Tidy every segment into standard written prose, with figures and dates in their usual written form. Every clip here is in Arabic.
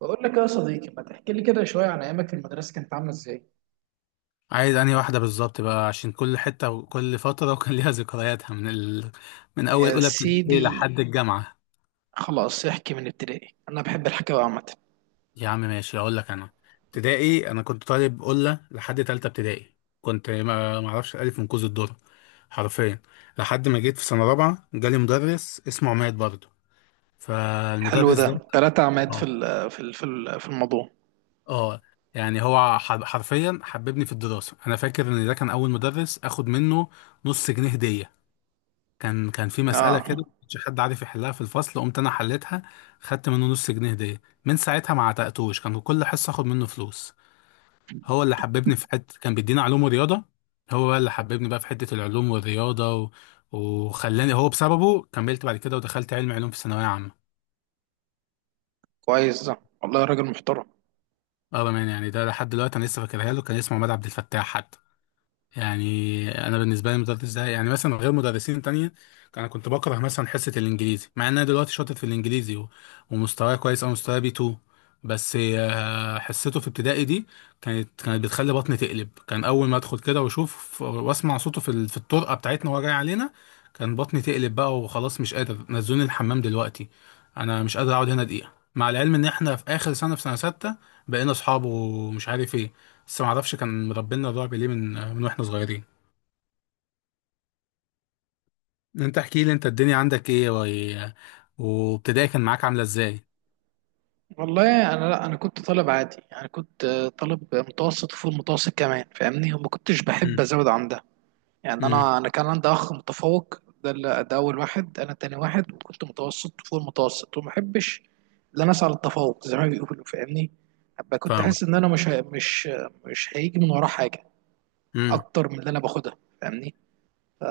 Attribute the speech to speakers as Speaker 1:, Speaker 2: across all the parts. Speaker 1: بقول لك يا صديقي، ما تحكي لي كده شوية عن أيامك في المدرسة، كانت عاملة إزاي؟
Speaker 2: عايز انهي واحدة بالظبط بقى، عشان كل حتة وكل فترة وكان ليها ذكرياتها من أول
Speaker 1: يا
Speaker 2: أولى ابتدائي
Speaker 1: سيدي،
Speaker 2: لحد الجامعة.
Speaker 1: خلاص احكي من ابتدائي، أنا بحب الحكاية عامة.
Speaker 2: يا عم ماشي، أقول لك أنا. ابتدائي أنا كنت طالب قلة لحد تالتة ابتدائي، كنت ما أعرفش الألف من كوز الذرة حرفيا. لحد ما جيت في سنة رابعة جالي مدرس اسمه عماد برضه.
Speaker 1: حلو
Speaker 2: فالمدرس
Speaker 1: ده،
Speaker 2: ده،
Speaker 1: تلاتة عماد
Speaker 2: اه،
Speaker 1: في الموضوع.
Speaker 2: اه، يعني هو حرفيا حببني في الدراسة. أنا فاكر إن ده كان أول مدرس آخد منه نص جنيه هدية. كان في مسألة كده
Speaker 1: آه،
Speaker 2: ما كانش حد عارف يحلها في الفصل، قمت أنا حليتها. خدت منه نص جنيه هدية. من ساعتها ما عتقتوش، كان كل حصة آخد منه فلوس. هو اللي حببني في حتة، كان بيدينا علوم ورياضة. هو بقى اللي حببني بقى في حتة العلوم والرياضة وخلاني، هو بسببه كملت بعد كده ودخلت علم علوم في ثانوية عامة.
Speaker 1: كويس ده. والله راجل محترم.
Speaker 2: اه بأمانة يعني، ده لحد دلوقتي أنا لسه فاكرها له. كان اسمه عماد عبد الفتاح حتى، يعني. انا بالنسبه لي المدرس ده يعني مثلا غير مدرسين تانية. انا كنت بكره مثلا حصه الانجليزي، مع ان انا دلوقتي شاطر في الانجليزي ومستواي كويس، او مستواي بي 2. بس حصته في ابتدائي دي كانت بتخلي بطني تقلب. كان اول ما ادخل كده واشوف واسمع صوته في الطرقه بتاعتنا وهو جاي علينا، كان بطني تقلب بقى وخلاص. مش قادر، نزلوني الحمام دلوقتي، انا مش قادر اقعد هنا دقيقه. مع العلم ان احنا في اخر سنه، في سنه سته. بقينا اصحاب ومش عارف ايه. بس ما اعرفش كان مربينا الرعب ليه من واحنا صغيرين. انت احكي لي انت الدنيا عندك ايه وابتدائي كان معاك عامله ازاي؟
Speaker 1: والله، أنا لا، أنا كنت طالب عادي، يعني كنت طالب متوسط وفوق المتوسط كمان، فاهمني، وما كنتش بحب
Speaker 2: امم.
Speaker 1: أزود عن ده. يعني
Speaker 2: امم.
Speaker 1: انا كان عندي اخ متفوق. ده اول واحد، انا تاني واحد، وكنت متوسط فوق المتوسط، وما احبش ان انا اسعى للتفوق زي ما بيقولوا، فاهمني. ابقى كنت حاسس
Speaker 2: فاهمك.
Speaker 1: ان انا مش هي- مش مش هيجي من وراه حاجه
Speaker 2: امم.
Speaker 1: اكتر من اللي انا باخدها، فاهمني.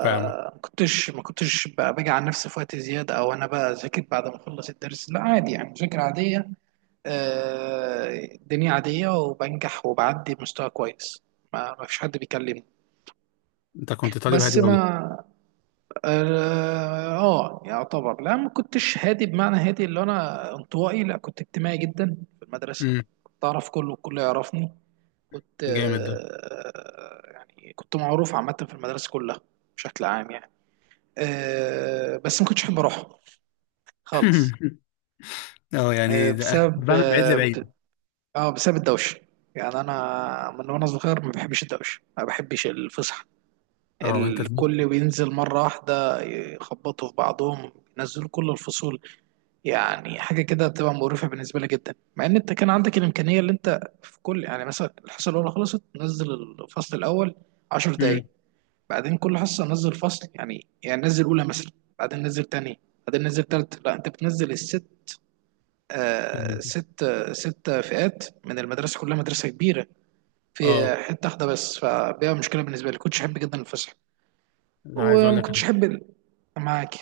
Speaker 2: فاهمك.
Speaker 1: كنتش ما كنتش بقى باجي على نفسي في وقت زياده، او انا بقى اذاكر بعد ما اخلص الدرس. لا، عادي يعني، مذاكره عاديه. الدنيا عاديه، وبنجح وبعدي بمستوى كويس. ما فيش حد بيكلمني.
Speaker 2: انت كنت طالب
Speaker 1: بس
Speaker 2: هادي قوي.
Speaker 1: ما... يعتبر. لا، ما كنتش هادي بمعنى هادي اللي انا انطوائي، لا، كنت اجتماعي جدا في المدرسه.
Speaker 2: امم.
Speaker 1: كنت اعرف كله والكل يعرفني. كنت
Speaker 2: جامد ده.
Speaker 1: يعني كنت معروف عامه في المدرسه كلها، بشكل عام يعني. بس ما كنتش احب اروحها خالص.
Speaker 2: اه،
Speaker 1: آه،
Speaker 2: يعني ده أنا كنت
Speaker 1: بسبب
Speaker 2: بعمل بعيد
Speaker 1: اه ب-
Speaker 2: لبعيد.
Speaker 1: آه، بسبب الدوشه. يعني انا من وانا صغير ما بحبش الدوشه، ما بحبش الفسح.
Speaker 2: اه، وانت تلف.
Speaker 1: الكل بينزل مره واحده يخبطوا في بعضهم، ينزلوا كل الفصول. يعني حاجه كده بتبقى مقرفه بالنسبه لي جدا، مع ان انت كان عندك الامكانيه اللي انت في كل، يعني مثلا الحصه الاولى خلصت نزل الفصل الاول 10 دقائق،
Speaker 2: امم.
Speaker 1: بعدين كل حصه نزل فصل، يعني نزل اولى مثلا، بعدين نزل تاني، بعدين نزل تالت. لا، انت بتنزل الست. ست فئات من المدرسه كلها، مدرسه كبيره في
Speaker 2: اه
Speaker 1: حته واحده بس، فبيبقى مشكله بالنسبه لي، كنتش احب جدا الفسح.
Speaker 2: لا، عايز اقول
Speaker 1: وما
Speaker 2: لك.
Speaker 1: كنتش احب معاك،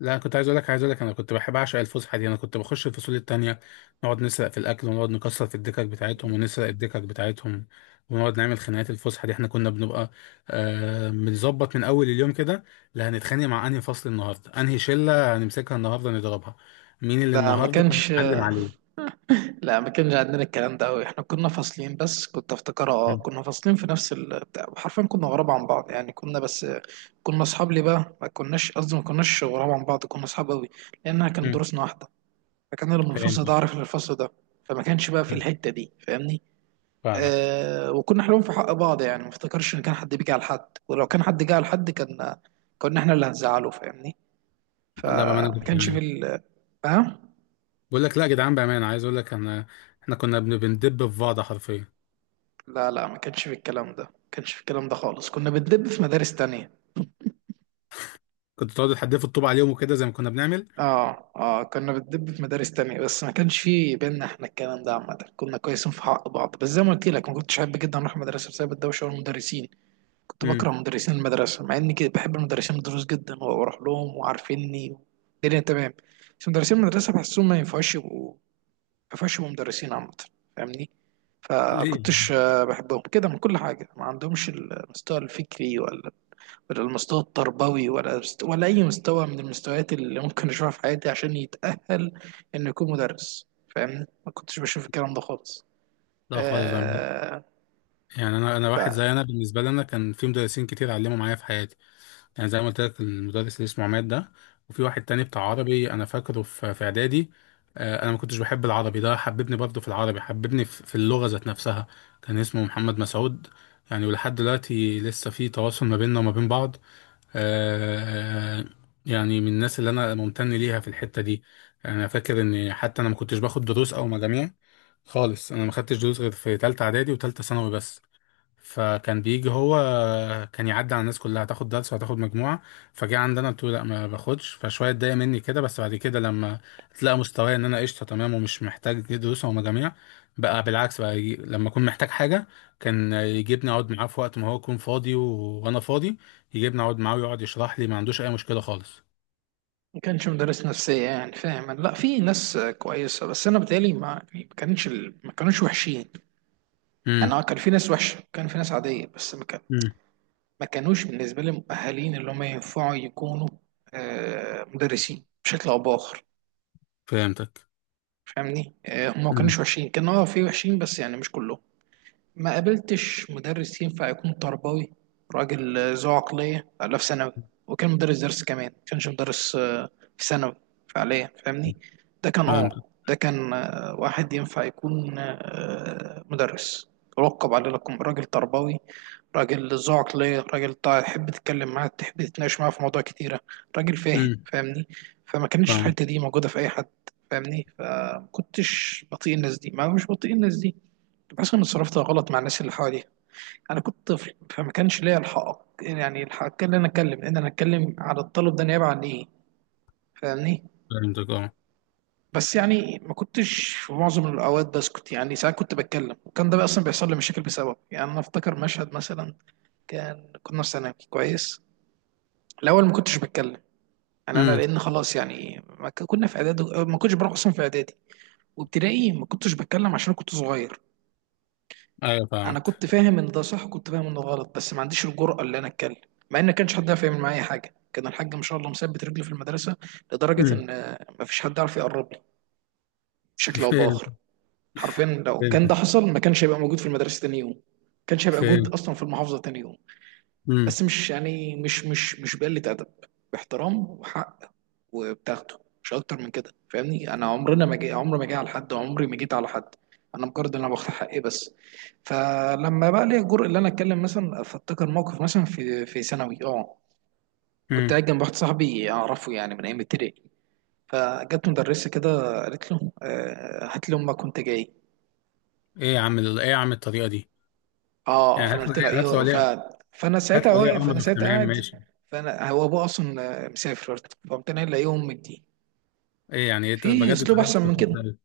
Speaker 2: لا، كنت عايز اقول لك انا كنت بحب اعشق الفسحه دي، انا كنت بخش الفصول التانية، نقعد نسرق في الاكل ونقعد نكسر في الدكك بتاعتهم ونسرق الدكك بتاعتهم ونقعد نعمل خناقات. الفسحه دي احنا كنا بنبقى بنظبط من اول اليوم كده: لا هنتخانق مع انهي فصل النهارده، انهي شله هنمسكها النهارده نضربها، مين اللي
Speaker 1: ده ما
Speaker 2: النهارده
Speaker 1: كانش.
Speaker 2: هنتعلم عليه.
Speaker 1: لا، ما كانش عندنا الكلام ده قوي، احنا كنا فاصلين، بس كنت افتكرها، اه
Speaker 2: مم.
Speaker 1: كنا فاصلين في نفس بتاع، حرفيا كنا غراب عن بعض يعني، كنا بس... كنا اصحاب ليه بقى، ما كناش قصدي، ما كناش غراب عن بعض، كنا اصحاب قوي، لانها كانت
Speaker 2: مم.
Speaker 1: دروسنا واحده. فكان اللي من
Speaker 2: فهمت.
Speaker 1: الفصل ده عارف اللي من الفصل ده، فما كانش بقى في
Speaker 2: مم.
Speaker 1: الحته دي، فاهمني.
Speaker 2: فاهمك.
Speaker 1: وكنا حلوين في حق بعض، يعني ما افتكرش ان كان حد بيجي على حد، ولو كان حد جه على حد كان كنا احنا اللي هنزعله، فاهمني.
Speaker 2: لا بامانه
Speaker 1: فما كانش في
Speaker 2: جدعان،
Speaker 1: ال... ها.
Speaker 2: بقول لك لا يا جدعان، بامانه عايز اقول لك انا، احنا كنا بندب في بعض حرفيا.
Speaker 1: لا، لا، ما كانش في الكلام ده، ما كانش في الكلام ده خالص، كنا بندب في مدارس تانية.
Speaker 2: كنت تقعد تحدفوا الطوب عليهم وكده زي ما كنا بنعمل.
Speaker 1: اه كنا بندب في مدارس تانية، بس ما كانش في بينا احنا الكلام ده، عامة كنا كويسين في حق بعض، بس زي ما قلت لك، ما كنتش احب جدا اروح المدرسة بسبب الدوشة والمدرسين. كنت بكره مدرسين المدرسة، مع اني كده بحب المدرسين الدروس جدا، واروح لهم وعارفيني، الدنيا تمام. بس مدرسين المدرسة بحسهم ما ينفعش يبقوا، ما ينفعش يبقوا مدرسين عامة، فاهمني.
Speaker 2: ليه
Speaker 1: فكنتش
Speaker 2: يعني؟
Speaker 1: بحبهم كده من كل حاجة، ما عندهمش المستوى الفكري، ولا ولا المستوى التربوي، ولا ولا اي مستوى من المستويات اللي ممكن اشوفها في حياتي عشان يتأهل انه يكون مدرس، فاهمني. ما كنتش بشوف الكلام ده خالص.
Speaker 2: لا خالص يعني.
Speaker 1: آه.
Speaker 2: يعني انا واحد،
Speaker 1: ما
Speaker 2: زي انا بالنسبه لي، انا كان في مدرسين كتير علموا معايا في حياتي. يعني زي ما قلت لك، المدرس اللي اسمه عماد ده، وفي واحد تاني بتاع عربي انا فاكره في اعدادي. انا ما كنتش بحب العربي. ده حببني برضه في العربي، حببني في اللغه ذات نفسها. كان اسمه محمد مسعود. يعني ولحد دلوقتي لسه في تواصل ما بيننا وما بين بعض. آه، يعني من الناس اللي انا ممتن ليها في الحته دي. يعني انا فاكر ان حتى انا ما كنتش باخد دروس او مجاميع خالص. انا ما خدتش دروس غير في تالتة اعدادي وتالتة ثانوي بس. فكان بيجي هو، كان يعدي على الناس كلها: هتاخد درس وهتاخد مجموعة. فجه عندنا قلت له لا ما باخدش، فشوية اتضايق مني كده. بس بعد كده لما تلاقى مستواي ان انا قشطة تمام ومش محتاج دروس او مجاميع، بقى بالعكس بقى يجي، لما اكون محتاج حاجة كان يجيبني اقعد معاه في وقت ما هو يكون فاضي وانا فاضي. يجيبني اقعد معاه ويقعد يشرح لي، ما عندوش اي مشكلة خالص.
Speaker 1: كانش مدرس نفسية، يعني فاهم. لا، في ناس كويسة، بس انا بتهيألي ما... يعني ما كانش ال- ما كانوش وحشين، يعني
Speaker 2: امم.
Speaker 1: كان في ناس وحشة، كان في ناس عادية، بس ما كان
Speaker 2: امم.
Speaker 1: ما كانوش بالنسبة لي مؤهلين اللي هم ينفعوا يكونوا مدرسين بشكل او باخر،
Speaker 2: فهمتك.
Speaker 1: فاهمني. هم ما
Speaker 2: امم.
Speaker 1: كانوش وحشين، كانوا في وحشين بس يعني مش كلهم. ما قابلتش مدرس ينفع يكون تربوي، راجل ذو عقلية. لا، في ثانوي، وكان مدرس درس كمان، ما كانش مدرس في ثانوي فعليا، فاهمني.
Speaker 2: فهمتك.
Speaker 1: ده كان واحد ينفع يكون مدرس، رقب على لكم، راجل تربوي، راجل ذو عقلية، راجل تحب تتكلم معاه، تحب تتناقش معاه في مواضيع كتيرة، راجل فاهم،
Speaker 2: امم.
Speaker 1: فاهمني. فما كانتش
Speaker 2: فهمتك.
Speaker 1: الحتة دي موجودة في أي حد، فاهمني. فما كنتش بطيء الناس دي، ما مش بطيء الناس دي، بحس اني اتصرفت غلط مع الناس اللي حواليا. انا كنت طفل، فما كانش ليا الحق، يعني الحق ان انا اتكلم، ان انا اتكلم على الطلب ده نيابه عن ايه، فاهمني.
Speaker 2: فهمتك اه.
Speaker 1: بس يعني ما كنتش في معظم الاوقات بسكت، يعني ساعات كنت بتكلم، وكان ده بقى اصلا بيحصل لي مشاكل بسبب، يعني انا افتكر مشهد مثلا، كنا في ثانوي كويس. الاول ما كنتش بتكلم، يعني انا
Speaker 2: مم.
Speaker 1: لان خلاص، يعني ما ك- كنا في اعدادي، ما كنتش بروح اصلا في اعدادي، وابتدائي ما كنتش بتكلم عشان كنت صغير.
Speaker 2: ايوه
Speaker 1: انا
Speaker 2: فاهمك.
Speaker 1: كنت فاهم ان ده صح وكنت فاهم ان ده غلط، بس ما عنديش الجرأة اللي انا اتكلم، مع ان ما كانش حد يعرف يعمل معايا حاجه، كان الحاج ما شاء الله مثبت رجله في المدرسه، لدرجه
Speaker 2: امم.
Speaker 1: ان ما فيش حد عارف يقرب لي بشكل او
Speaker 2: فهمت.
Speaker 1: باخر. حرفيا لو كان ده
Speaker 2: فهمت.
Speaker 1: حصل، ما كانش هيبقى موجود في المدرسه تاني يوم، ما كانش هيبقى موجود
Speaker 2: فهمت.
Speaker 1: اصلا في المحافظه تاني يوم.
Speaker 2: امم.
Speaker 1: بس مش يعني، مش بقلة أدب، باحترام وحق، وبتاخده مش أكتر من كده، فاهمني. أنا عمرنا ما جي، عمري ما جي على حد، عمري ما جيت على حد، أنا مجرد إن أنا باخد حقي بس. فلما بقى لي الجرء اللي أنا أتكلم مثلا، فأفتكر موقف مثلا في ثانوي كنت
Speaker 2: امم.
Speaker 1: قاعد جنب واحد صاحبي أعرفه يعني من أيام ابتدائي، فجت مدرسة كده قالت له هات لي أمك وأنت جاي.
Speaker 2: ايه يا عم الطريقه دي؟
Speaker 1: اه
Speaker 2: يعني
Speaker 1: فانا قلت له ايوه، ف... فانا
Speaker 2: هات لي
Speaker 1: ساعتها
Speaker 2: ولي
Speaker 1: واقف، فانا
Speaker 2: امرك،
Speaker 1: ساعتها
Speaker 2: تمام ماشي.
Speaker 1: قاعد، فانا هو ابوه اصلا مسافر، فقمت انا قايل يوم امك دي،
Speaker 2: ايه يعني، إيه
Speaker 1: في
Speaker 2: بجد
Speaker 1: اسلوب
Speaker 2: طريقه
Speaker 1: احسن من
Speaker 2: مستفزه
Speaker 1: كده؟
Speaker 2: أوي.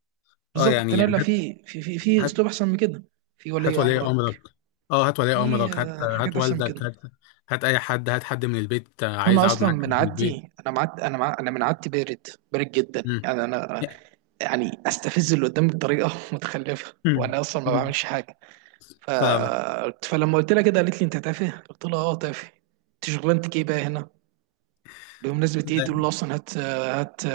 Speaker 2: اه
Speaker 1: بالظبط، قمت
Speaker 2: يعني
Speaker 1: انا
Speaker 2: يعني
Speaker 1: قايل
Speaker 2: هات،
Speaker 1: في
Speaker 2: هات.
Speaker 1: اسلوب احسن من كده، في
Speaker 2: هات
Speaker 1: ولي
Speaker 2: ولي امرك.
Speaker 1: امرك،
Speaker 2: اه هات ولي
Speaker 1: في
Speaker 2: امرك، هات.
Speaker 1: حاجات
Speaker 2: هات
Speaker 1: احسن من
Speaker 2: والدك،
Speaker 1: كده.
Speaker 2: هات. هات اي حد، هات حد من البيت، عايز
Speaker 1: فانا
Speaker 2: اقعد
Speaker 1: اصلا
Speaker 2: معاك
Speaker 1: من
Speaker 2: من البيت.
Speaker 1: عادتي، انا معد، انا مع... انا من عادتي بارد، بارد جدا،
Speaker 2: امم.
Speaker 1: يعني انا يعني استفز اللي قدامي بطريقه متخلفه،
Speaker 2: امم.
Speaker 1: وانا اصلا ما
Speaker 2: أمم.
Speaker 1: بعملش حاجه. ف...
Speaker 2: فاهمك.
Speaker 1: فلما قلت لها كده، قالت لي انت تافه. قلت لها تافه؟ انت شغلانتك ايه بقى هنا؟ بمناسبة ايه تقول له اصلا هات هات،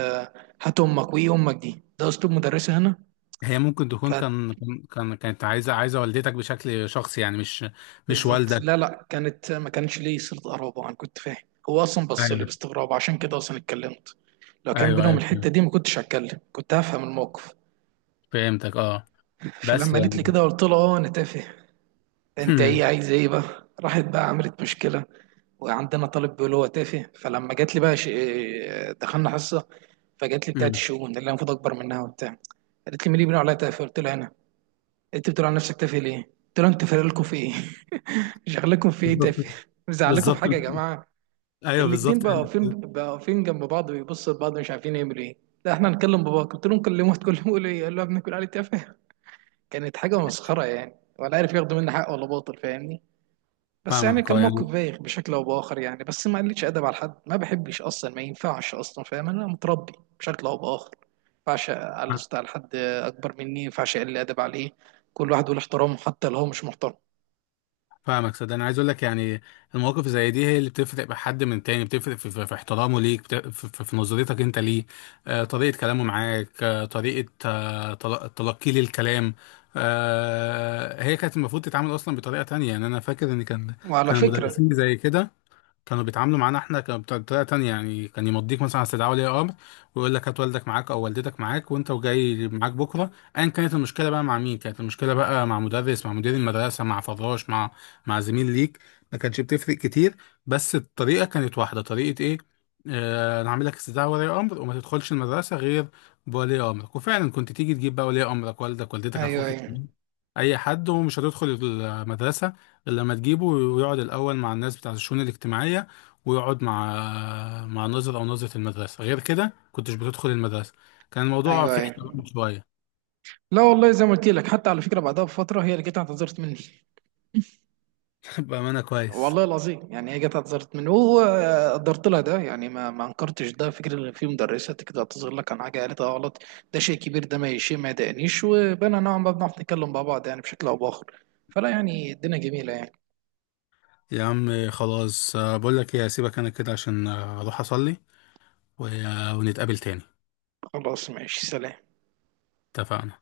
Speaker 1: هات امك وايه امك دي، ده اسلوب مدرسة هنا؟
Speaker 2: هي ممكن
Speaker 1: ف...
Speaker 2: تكون كانت عايزه، عايزه والدتك بشكل شخصي يعني، مش
Speaker 1: بالظبط،
Speaker 2: والدك.
Speaker 1: لا، لا، كانت ما كانش ليه صلة قرابة، انا كنت فاهم. هو اصلا بص لي
Speaker 2: ايوه.
Speaker 1: باستغراب، عشان كده اصلا اتكلمت. لو كان
Speaker 2: ايوه.
Speaker 1: بينهم
Speaker 2: ايوه
Speaker 1: الحتة دي، ما كنتش هتكلم، كنت هفهم الموقف.
Speaker 2: فهمتك اه. بس
Speaker 1: فلما قالت لي
Speaker 2: يعني.
Speaker 1: كده، قلت لها اه انا تافه، انت
Speaker 2: مم.
Speaker 1: ايه، عايز ايه بقى؟ راحت بقى عملت مشكلة، وعندنا طالب بيقول هو تافه. فلما جات لي بقى ش... دخلنا حصة، فجات لي بتاعت
Speaker 2: مم.
Speaker 1: الشؤون اللي انا المفروض اكبر منها وبتاع، قالت لي مين اللي بيقول عليا تافه؟ قلت لها انا. انت بتقول عن نفسك تافه ليه؟ قلت له انت فارق لكم في ايه؟ شغلكم في ايه
Speaker 2: بالظبط.
Speaker 1: تافه؟ مزعلكم في
Speaker 2: بالظبط.
Speaker 1: حاجه يا جماعه؟
Speaker 2: ايوه
Speaker 1: الاتنين
Speaker 2: بالظبط
Speaker 1: بقى واقفين،
Speaker 2: يعني.
Speaker 1: بقى واقفين جنب بعض، بيبصوا لبعض مش عارفين يعملوا ايه. لا احنا هنكلم باباك، قلت لهم كلموه، تكلموا له ايه؟ قال له يا ابني كل عليه تافه؟ كانت حاجه مسخره يعني، ولا عارف ياخدوا مني حق ولا باطل، فاهمني؟ بس يعني
Speaker 2: فاهمك
Speaker 1: كان
Speaker 2: اه
Speaker 1: موقف
Speaker 2: يعني.
Speaker 1: بايخ بشكل او باخر يعني، بس ما قلتش ادب على حد، ما بحبش اصلا، ما ينفعش اصلا، فاهم انا متربي بشكل او باخر، ما ينفعش على حد اكبر مني، ما ينفعش اقل ادب عليه، كل واحد له احترامه حتى لو هو مش محترم.
Speaker 2: فاهمك، صدق انا عايز اقول لك يعني، المواقف زي دي هي اللي بتفرق بحد من تاني، بتفرق في احترامه ليك، في نظرتك انت ليه. طريقه كلامه معاك، طريقه تلقيه للكلام. هي كانت المفروض تتعامل اصلا بطريقه تانية. يعني انا فاكر ان كان
Speaker 1: وعلى
Speaker 2: كان
Speaker 1: فكره،
Speaker 2: المدرسين زي كده كانوا بيتعاملوا معانا احنا كان بطريقه تانية. يعني كان يمضيك مثلا على استدعاء ولي امر، ويقول لك هات والدك معاك او والدتك معاك وانت وجاي معاك بكره. ايا كانت المشكله بقى، مع مين كانت المشكله بقى: مع مدرس، مع مدير المدرسه، مع فراش، مع زميل ليك، ما كانتش بتفرق كتير. بس الطريقه كانت واحده، طريقه ايه: انا هعمل لك استدعاء ولي امر وما تدخلش المدرسه غير بولي امرك. وفعلا كنت تيجي تجيب بقى ولي امرك، والدك، والدتك،
Speaker 1: ايوه،
Speaker 2: اخوك
Speaker 1: ايوه،
Speaker 2: الكبير، اي حد، ومش هتدخل المدرسه لما تجيبه، ويقعد الأول مع الناس بتاعة الشؤون الاجتماعية ويقعد مع ناظر أو ناظرة المدرسة. غير كده كنتش بتدخل المدرسة. كان الموضوع
Speaker 1: ايوه،
Speaker 2: فيه
Speaker 1: ايوه.
Speaker 2: احترام شوية.
Speaker 1: لا والله، زي ما قلت لك، حتى على فكره بعدها بفتره هي اللي جت اعتذرت مني.
Speaker 2: بأمانة كويس.
Speaker 1: والله العظيم يعني، هي جت اعتذرت مني، وقدرت لها ده، يعني ما انكرتش ده، فكره ان في مدرسه كده تعتذر لك عن حاجه قالتها غلط، ده شيء كبير. ده ما شيء ما يضايقنيش، وبقينا نوعا ما بنعرف نتكلم مع بعض يعني بشكل او باخر، فلا، يعني الدنيا جميله يعني.
Speaker 2: يا عم خلاص، بقول لك ايه، هسيبك انا كده عشان اروح اصلي ونتقابل تاني.
Speaker 1: خلاص، ماشي، سلام.
Speaker 2: اتفقنا.